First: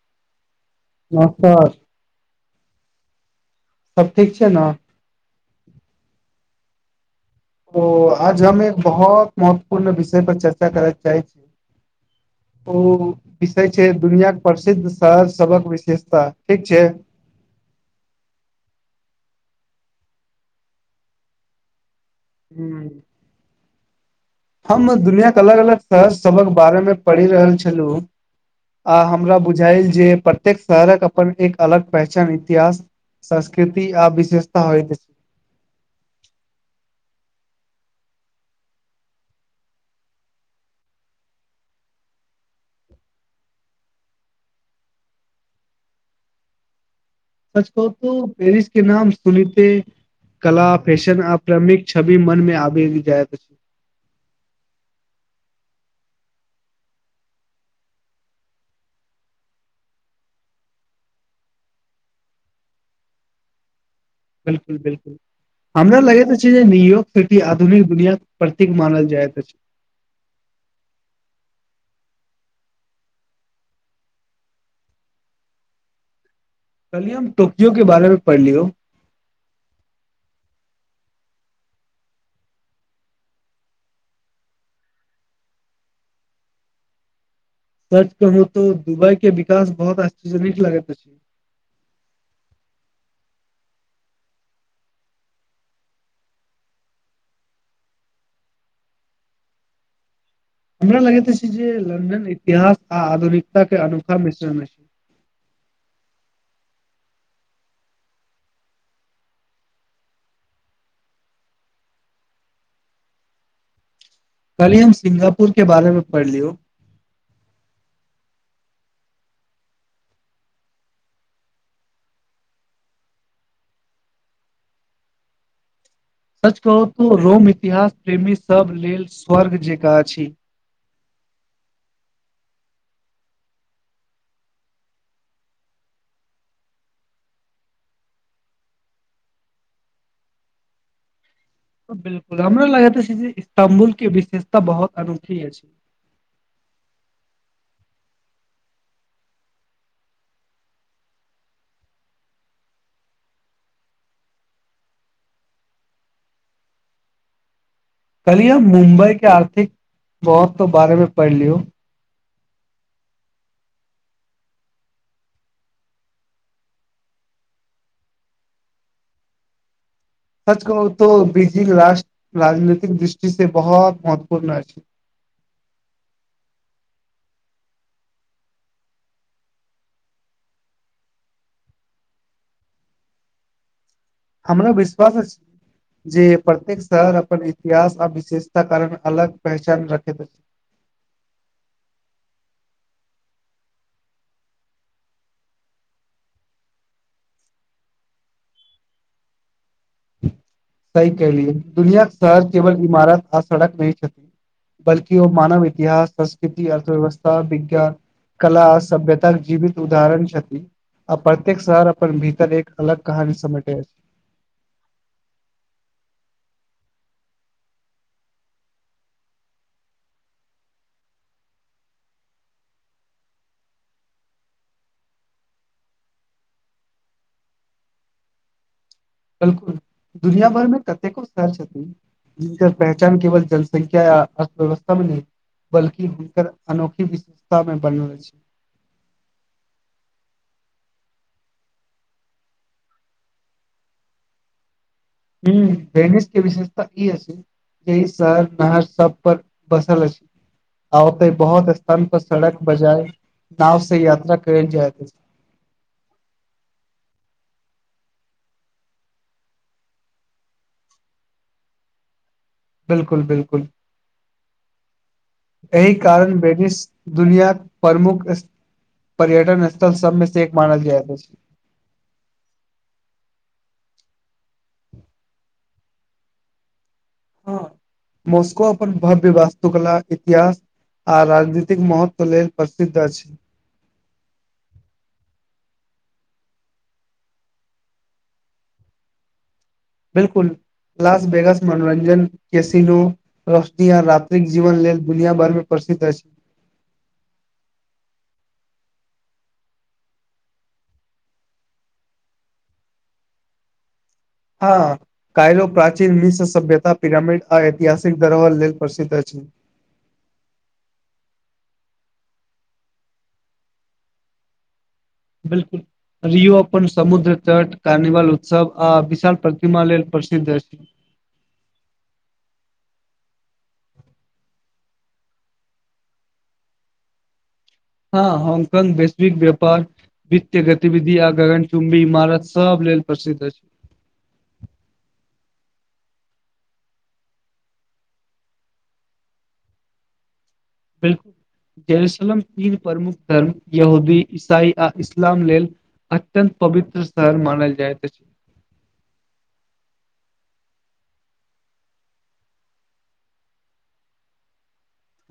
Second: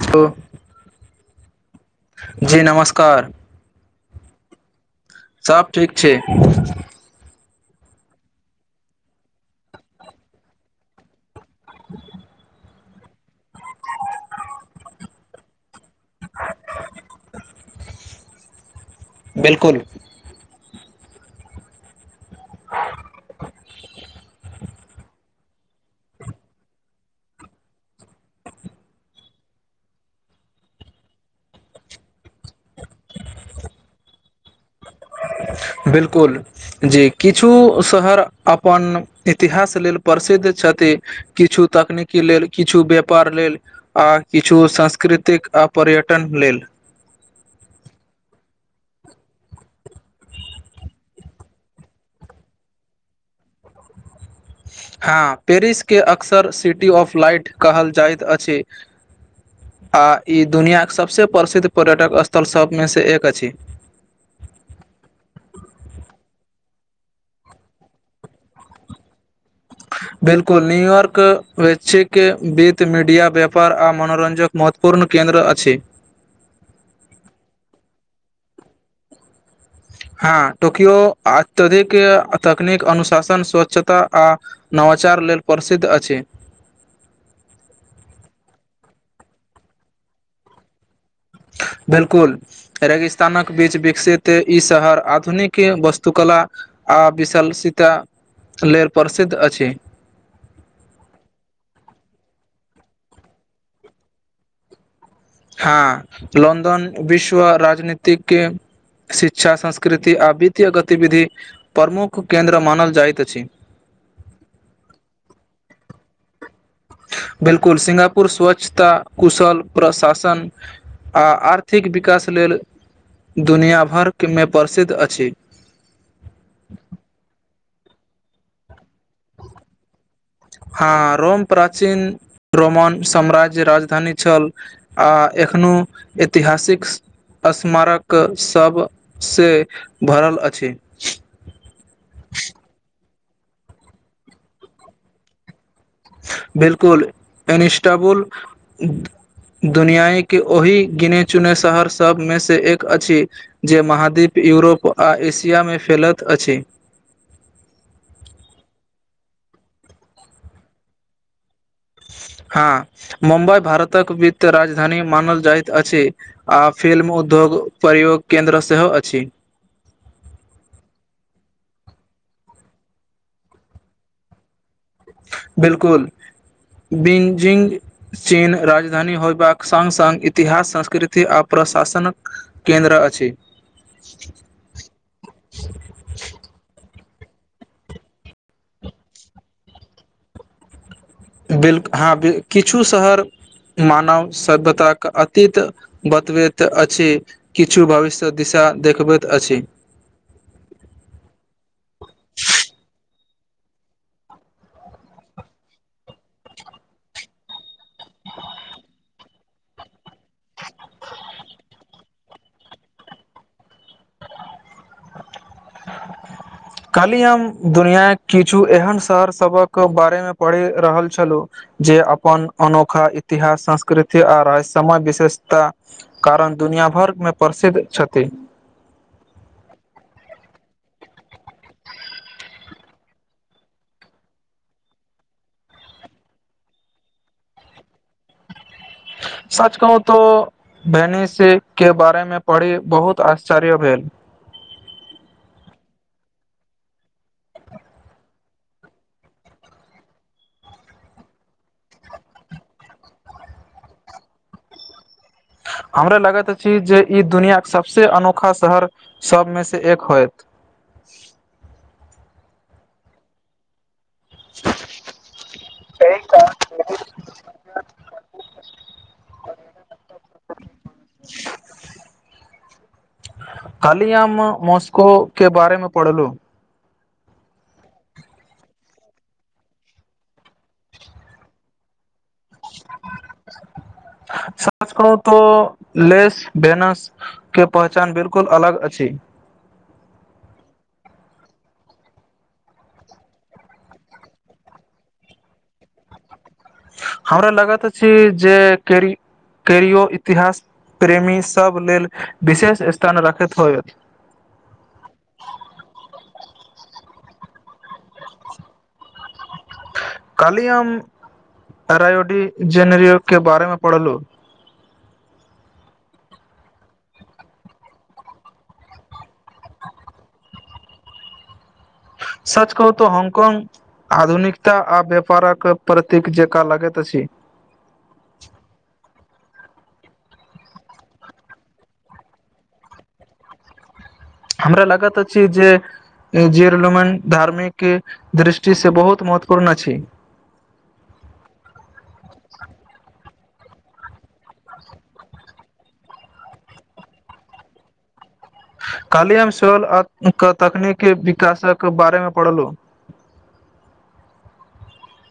त। [unintelligible] जी नमस्कार। सब ठीक छै ने। सभ ठीक छै। ओ आज हम एक बहुत महत्वपूर्ण विषय पर चर्चा करय चाहै छी। [unintelligible] ओ विषय छै दुनियाक प्रसिद्ध शहर सबक विशेषता, ठीक छै। [unintelligible] बिल्कुल। हूं। [unintelligible] हम दुनियाँ के अलग-अलग शहर सभक बारे में पढ़ि रहल छलहुँ। आ हमरा बुझाायल जे प्रत्येक शहरक अपन एक अलग पहचान इतिहास। संस्कृति आ विशेषता होइत। बिल्कुल, जे किछु शहर अपन इतिहास लेल प। सिद्ध छथि, किछु तकनीकी लेल, किछु व्यापार लेल आ किछु संस्कृति। कतेक आ पर्यटन लेल। सच कहू तो पेरिस के नाम सुनैते। कला फेशन आ प्रमिक छबि मन में आबि जायत अछि। हँ, पेरिसके अक्सर सिटी ऑफ लाइट कहल जाइत अछि। आ ई दुनिआाक सबसे प्रसिद्ध पर्यटक स्थल सभमें सँ एक अछि। बिल्कुल, बिल्कुल। हमरा लगैत अछि, जे न्यूयॉर्क सिटी आधुनिक दुनिया के प्रतीक मानल जाइत अछि। बिल्कुल न्यूयॉर्क वैचछिक वीत मीडिया व्यापार आ मनोरञ्जक महत्वपूर्ण क। केन्द्र अछि। कहलिय हम टोकियो के बारे में पढ़लियौ। हँ, टोकियो अत्यधिक तकनीक अनुशासन स्वच्छता आ नव। वाचार लेल प्रसिद्ध अछि। सच कहू त, दुबई के विकास बहुत आश्चर्यजनिक लागैत अति। [inaudible] बिल्कुल, रेगिस्तानक बीच विकसित ई शहर आधुनिक वस्तुकला। आ विशल सीता लेल प्रसिद्ध अछि। हमरा लगैत छै जे लंडन इतिहास आ आधुनिकतााक के अनोखा मिश्रण अइछ। हँ, लन्दन विश्व राजनीतिक। शिक्षा, संस्कृति आ वित्तीय गतिविधि प्रमुख केन्द्र मानल जाइत अछि। कल्हि हम सिंगापुर के बारे में पढ़लियौ। बिल्कुल, सिंगापुर स्वछता, कुशल प्रशासन। आ आर्थिक विकास लेल। दुनिया भरमें प्रसिद्ध अछि। सच कहू तो रोम इतिहास प्रेमी सभ लेल स्वर्ग जेकाँ छी। हां, रोम प्राचीन रोमन साम्राज्य राजधानी छल आ एखनो। ऐतिहासिक। स्मारक सभसँ भरल अछि। बिल्कुल, हमरा लाग छै इस्ताम्बुल के विशेषता बहुत अनोठी अछि। बिल्कुल, एनीस्टाबुल। दुनिया के ओहि गिने-चुने शहर सभमेसँ एक अछि जे महाद्वीप। यूरोप आ एशिया में फैलत अछि। कलिये मुम्बई के आर्थिक महत्व बारे में पढ़लियौ। हँ, मुम्बई भारतक वित्त राजधानी मानल जाइत अछि आ फिल्म। उद्योग प्रयोग केन्द्र सेहो अछि। [unintelligible] सच कहू तो बीजिंग राष्ट्र राजनीतिक दृष्टि से बहुत महत्वपूर्ण अछि। बिल्कुल। बींजिंग चीन राजधानी होयबाक सांग- सांग इतिहास संस्कृति आ। प्रशासन केन्द्र अछि। हमरा विश्वास अछि जे प्रत्येक शहर। अपन इतिहास आ विशेषता कारण अलग पहचान रखैत अछ। बिल हँ किछु शहर। मानव सभ्यताक अतीत बतबैत अछि, किछु भविष्य दिशा। देखबैत अछि। सही कहलियै दुनियाक शहर केवल इमारत आ सड़क नहि छथि, बल्कि ओ मानव इतिहास, संस्कृति, अर्थव्यवस्था, विज्ञान। कला सभ्यता जीवित उदाहरण छथि। आ प्रत्येक शहर अपन भीतर एक अलग कहानी समेटे अछि। काल्हि हम दुनियाक किछु एहन शहर सभक बारे में पढ़ि रहल छलहुँ। जे अपन अनोखा इतिहास, संस्कृति आ राज समय विशेषता कारण द। दुनिया भरमें प्रसिद्ध छथि। बिल्कुल, दुनिया भरमें कतेको शहर छथि। जिनकर पहचान केवल जनसंख्या या अर्थव्यवस्था में नहि। बल्कि हुनकर अनोखी विशेषता में बनल अछि। सच कहू तो भैनीस के बारे मे पढ़ी बहुत आश्चर्य भेल। हूं, भेनिश के विशेषता ई अछि जे शहर। नहर सब पर बसल अछि। आते बहुत स्थान पर सड़क बजाय नाव से यात्रा कैल जाइत अति। हमरा लगैत अछि जे ई दुनिया के सभसँ अनोखा शहर सभमेसँ एक होयत। [unintelligible] बिल्कुल, बिल्कुल। एहि कारण बेेनिस दुनिया प्रमुख। पर्यटन स्थल सबमें से एक मानल जायत अछि। काल्हि हम मॉस्को के बारे में पढ़लू। हँ मॉस्को अपन भव्य वास्तुकला, इतिहास। आ राजनीतिक महत्व लेल प्रसिद्ध अछि। सच कहू तो लेस भेनस के पहचान बिल्कुल अलग अछि। बिल्कुल। लांस वेनस मनोरञ्जन, कैसिनो, रोशनी आ रात्रिक जीवन लेल दुनिया भर में प्र। सिद्ध अछि। हमरा लागत अछी जे केरी। करियओ इतिहास प्रेमी सभ लेल विशेष स्थान राखैत होयत। हँ। कायरो प्राचीन मिश्र सभ्यता, पिरामिड आ ऐतिहासिक धरोहर लेल प्रसिद्ध अछि। कलियम। अरायोडी जेनरियो के बारे में पढ़लहु। बिल्कुल। रियओ अपन समुद्र तट, कार्निवाल उत्सव आ विशाल प्रतिमा लेल प्रसिद्ध अछि। [unintelligible] [unintelligible] सच कहू तऽ हॉन्गकॉन्ग। आधुनिकता आ व्यापारक प्रतीक जेका लागैत अछि। ठीक व्यापार। वित्तय गतिविधि आ गगन चुम्बी इमारत सब लेल प्रसिद्ध अछि। हमरा लागत अछि जे। जेरलमन धार्मिक दृष्टिसँ बहुत महत्वपूर्ण अछि। बिल्कुल। यरुसलम तीन प्रमुख धर्म यूहदी, ईसाई आ इस्लाम लेल। अत्यंत पवित्र शहर मानल जाइत अछि। काल्हि हम सल आ तकनीकी विकासक बारे में पढ़लहुँ। [unintelligible]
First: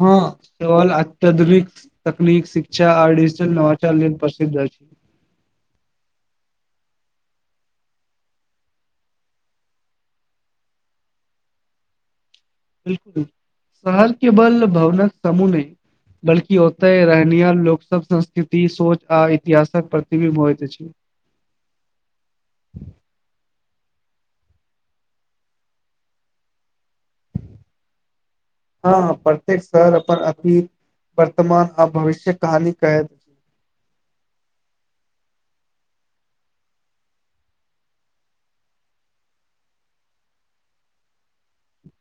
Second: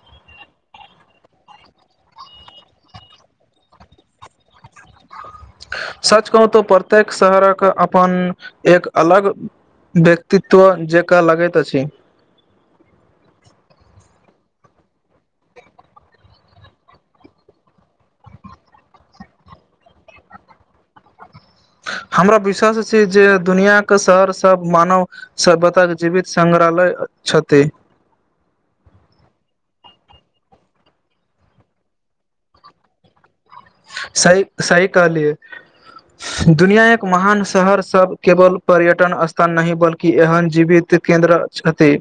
हँ सेल अत्यधुनिक तकनीक शिक्षा आर नवचार लेल प्रसिद्ध अछि। [unintelligible] सच कहू तऽ प्रत्येक शहरक अपन एक अलग। व्यक्तित्व जेकाँ लागैत अछि। बिल्कुल, शहर केवल भवनक समूह नहि। बल्कि ओतहि रहनियार लोकसभ संस्कृति सोच आ इतिहासक प्रतिबिंब होयत अछि। हमरा विश्वास छै जे दुनिया। शहर सब मानव सभ्यता के जीवित संग्रहालय। छथि हँ प्रत्येक शहर। पर अथी वर्तमान आ भविष्य कहानी कैद। सही, सही कहलियै। दुनिया एक महान शहर सब केवल पर्यटन स्थान नहि बल्कि एहन जीवित। केंन्द्र छथि,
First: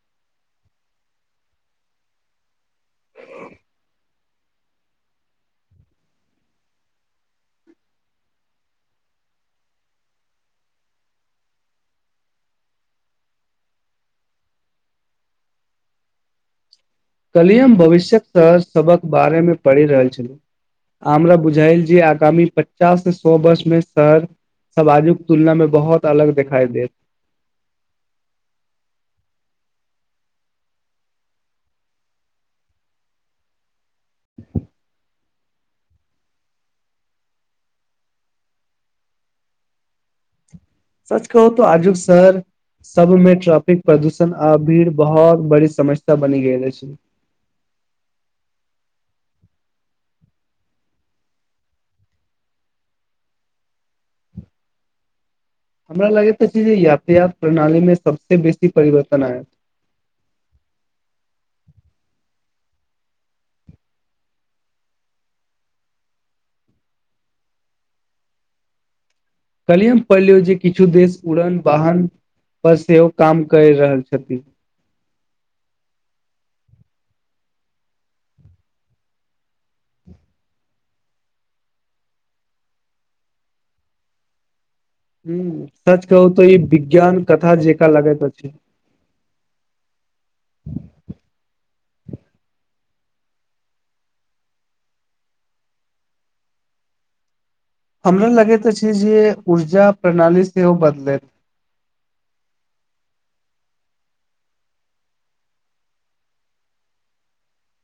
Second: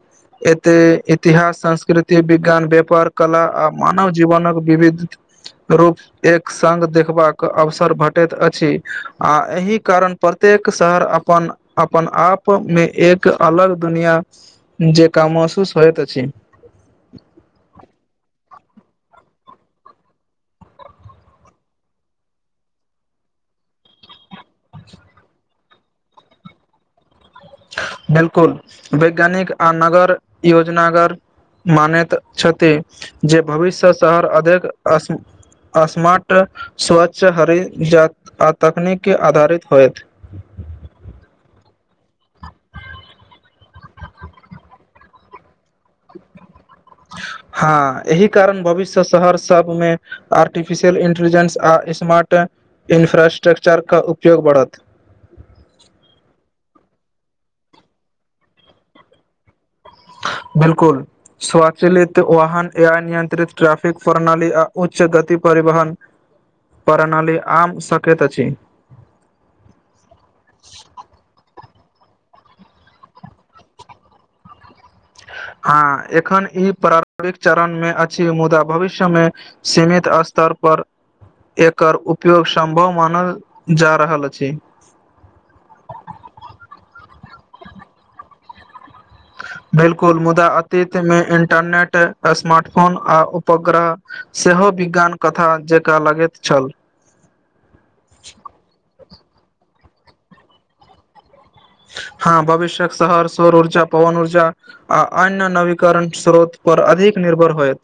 एतय इतिहास, संस्कृति, विज्ञान, व्यापार कला आ म। मानव जीवन विविध रूप एक। सङ्ग देखबाक अवसर भेटैत अछि, आ एहि कारण प्रत्येक शहर अपन। अपन आप में एक अलग दुनिया जेका महसूस होइत अछि। कलियम भविष्यक शहर सभक बारे में पढ़ि रहल छलॅहु। हमरा बुझायल जे आगामी पचास से सौ वर्ष में सर। सब आजुक तुलना में बहुत अलग दिखाई देत। बिल्कुल, वैज्ञानिक आ नगर योजनागर। मानैत छथि, जे भविष्य शहर अधिक अ। स्मार्ट, स्वच्छ, हरित जा आ तकनीकँ आधारित होयत। सच कहू तऽ आजुक शहर। सब में ट्राफिक, प्रदूषण आ भीड़ बहुत बड़ी समस्या बनी गेल अछि। हँ एहि कारण भविष्य। शहर सभमें आर्टिफिशियल इंटेलिजेंस आ स्मार्ट। इन्फ्रास्ट्रक्चरके उपयोग बढ़त। हमरा लागैत अछि जे यातायात प्रणाली में सभस बेसी परिवर्तन आयत। बिल्कुल, स्वचलित वाहन, अनियंत्रित ट्रैफिक प्रणाली आ उच्च गति पर। परिवहन प्रणाली आम सकैत अछि। कल्हि हम पलियौ जे किछु देश उड़न। वाहन पर सेहो काम कर रहल छथि। हँ, एखन ई प्रारम्भिक चरण में अछि मुदा भविष्य में सीमित अ। स्तर पर, एकर उपयोग सम्भव मानल जा रहल अछि। ह सच कहू त ई विज्ञान कथा जेका लगैत अछि। बिल्कुल, मुदा अतीत में मे इंटरनेट स्मार्ट फोन आ उपग्रह। सेहो विज्ञान कथा जकाँ लगैत छल। हमरा लगैत अछि, जे ऊर्जा प्रणाली सेहो बदलथि। [inaudible] हँ भविष्यक शहर सौर ऊर्जा पवन ऊर्जा आ अन्य नवीकरण स्रोत पर अधिक। निर्भर होयत।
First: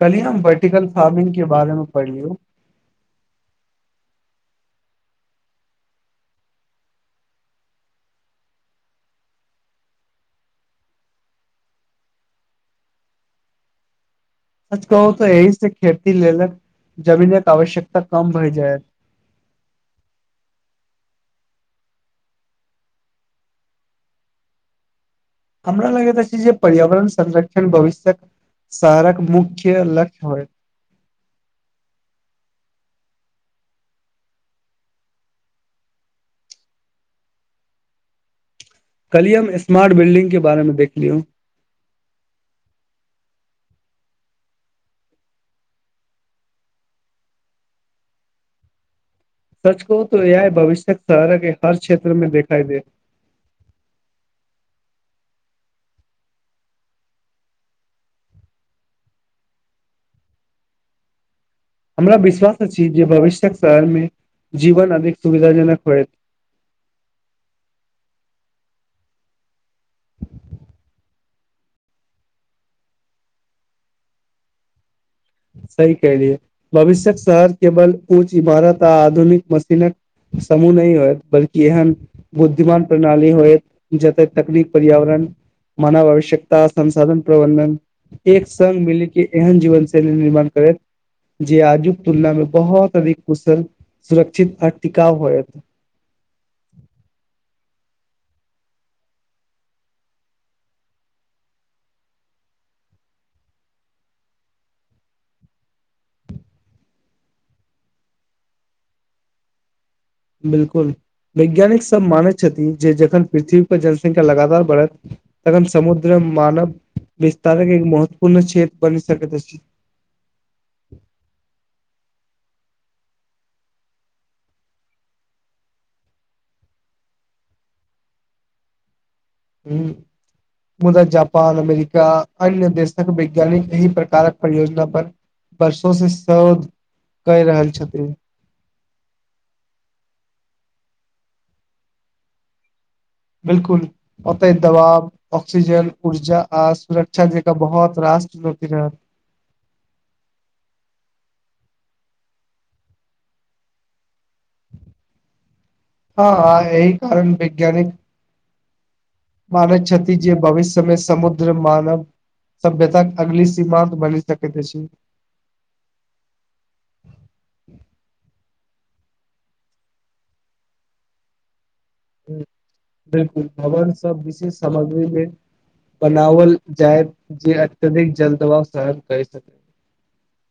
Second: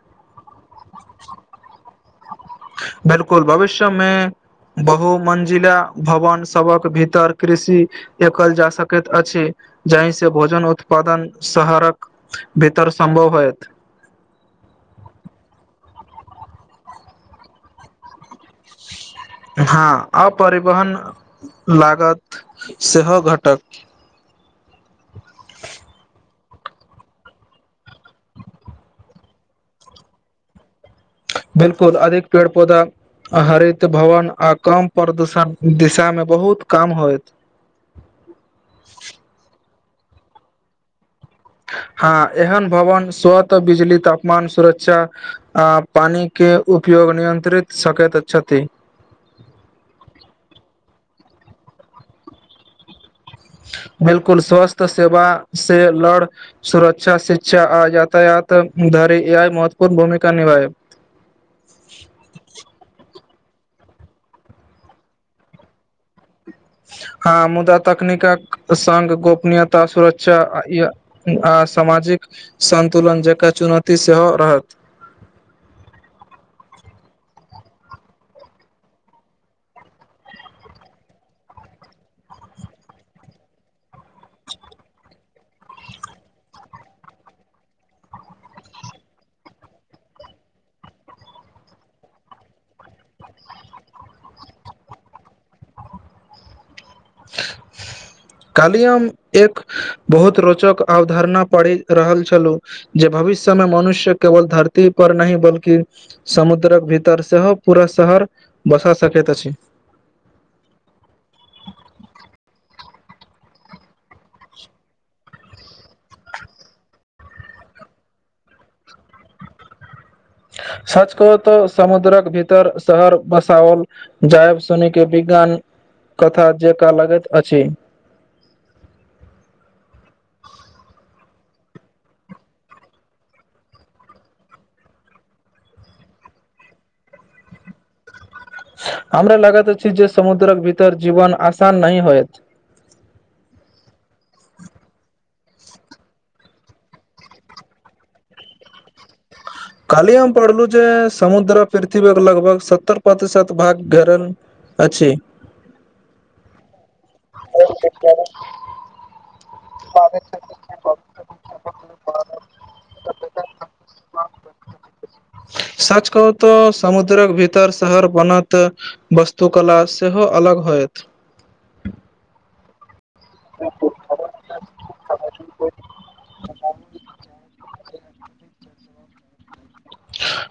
कलिय हम वर्टिकल फार्मिंग के बारे में पढ़िलियौ। बिल्कुल भविष्य में। बहुमंजिला भवन सभक भीतर कृषि एकल जा सकैत अछि। जाहिसँ भोजन उत्पादन शहरक भीतर सम्भव होयत। सच कहू तऽ यही से खेती लेलक जमीन के आवश्यकता कम। भय जायत हँ आ परिवहन लागत सेहो घटत। हमरा लागैत अछि जे पर्यावरण संरक्षण भविष्यक शहरक मुख्य लक्ष्य होय। बिलकुल अधिक पेड़ पौधा आ हरित भवन आ कम प्रदूषण दिशा मे बहुत काम होइत। [unintelligible] कलियम स्मार्ट बिल्डिंग के बारेमे देख लियौ। [unintelligible] हँ एहन भवन स्वत बिजली तापमान सुरक्षा आ पानी के उपयोग रोग नियन्त्रित सकैत छथि। सच कहु तो यैह भविष्यक शहरक हर क्षेत्र में देखाई देत। [inaudible] बिलकुल स्वस्थ सेवा से लड़ सुरक्षा, शिक्षा आ यातायात धरि ए आइ महत्वपूर्ण भूमिका निभायत। [inaudible] हमरा विश्वास अछि जे भविष्य्यक शहरमे जीवन अधिक सुविधाजनक होयत। [inaudible] आ मुदा तकनीकक सङग गोपनीयता सुरक्षा आ ई आ सामाजिक। सन्तुलन जेकर चुनौती सेहो रहत। सही कहलियै। भविष्यक शहर केवल ऊँच इमारत आ आधुनिक मशीनक समूह नहि होयत। बल्कि एहन बुद्धिमान प्रणाली होयत। जतय तकनीक पर्यावरण मानव आवश्यकता संसाधन प्रबंधन एक सङ्ग मिलि के एहन जीवन स सब निर्माण करत। जे आजुक तुलना मे बहुत अधिक कुशल सुरक्षित आर टिकाउ होयत‌‌। [inaudible] कालि हम एक बहुत रोचक अवधारणा पढ़ि रहल छलहुँ जे। भविष्यमे मनुष्य केवल धरती पर नहिँ बल्कि समुद्रक भीतर सेहो पूरा स घर बसा सकैत अछि। बिलकुल वैज्ञानिक सब मानैत छथि जे जखन पृथ्वी पर जनसंख्या लगातार बढ़त तखन समुद्र मे मानव विस्तारक एक महत्वपूर्ण क्षेत्र बनि सकैत अछि। सच कह तऽ समुद्रक भीतर शहर बसाओल जायब सुनी के विज्ञान कथा जेकाँ लगैत अछि। ई [inaudible] मुदा जापान अमेरिका अन्य देशक वैज्ञानिक एहि प्रकारक परियोजना पर। बर्षों से शोध कए रहल छथिन। हमरा लागत अछि जे समुद्रक भीतर जीवन आसान नहि होयत‌। बिलकुल ओतय दबाव ऑक्सीजन ऊर्जा आ सुरक्षा जेकाँ बहुत रहा कष्ट भऽ के रहत। काली हम पढ़लु जे समुद्र पिर्थवीक लगभग सत्तर प्रतिशत भाग घेरल अछि हँ आइ एहि। कारण वैज्ञानिक मानैत छथि जे भविष्यमे समुद्र मानव सभ्यतााक अगली सच सीमा त बलि सकैत अछी। सच कहू तऽ समुद्रक भीतर शहर बनत। तऽ वस्तुकला सेहो अलग होयत। [unintelligible] बिलकुल भवन सब विशेष सामग्रीमे बनाओल जायत। जे अत्यधिक जलदबाव सहन करि सकै।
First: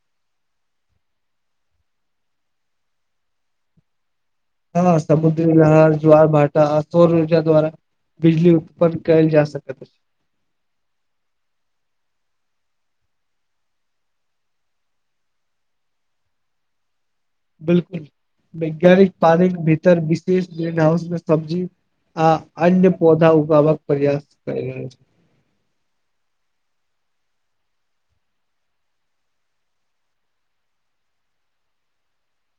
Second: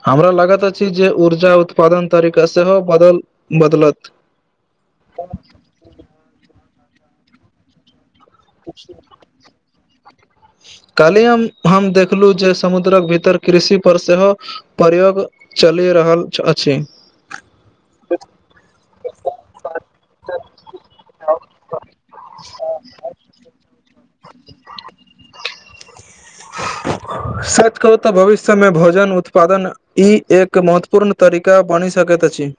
हमरा लागति अछि जे ऊर्जा उत्पादन तरीका सेहो बदल बदलत। हँ समुद्री लहर ज्वारभाटा आ सौर ऊर्जा द्वारा बिजली उत्पन्न कैल जा सकत अछि। काल्हि हम हम देखलू जे समुद्रक भीतर कृषि पर सेहो प्रयोग च चलि रहल अछि। बिलकुल वैज्ञानिक पानिक भीतर विशेष ग्रीन हाउस मे सब्जी आ अन्य पौधा उगाबक प्रयास करि रहल छै। सच कहू तऽ भविष्यमे भोजन उत्पादन ई एक महत्वपूर्ण तरीका ब बनि सकैत अछि।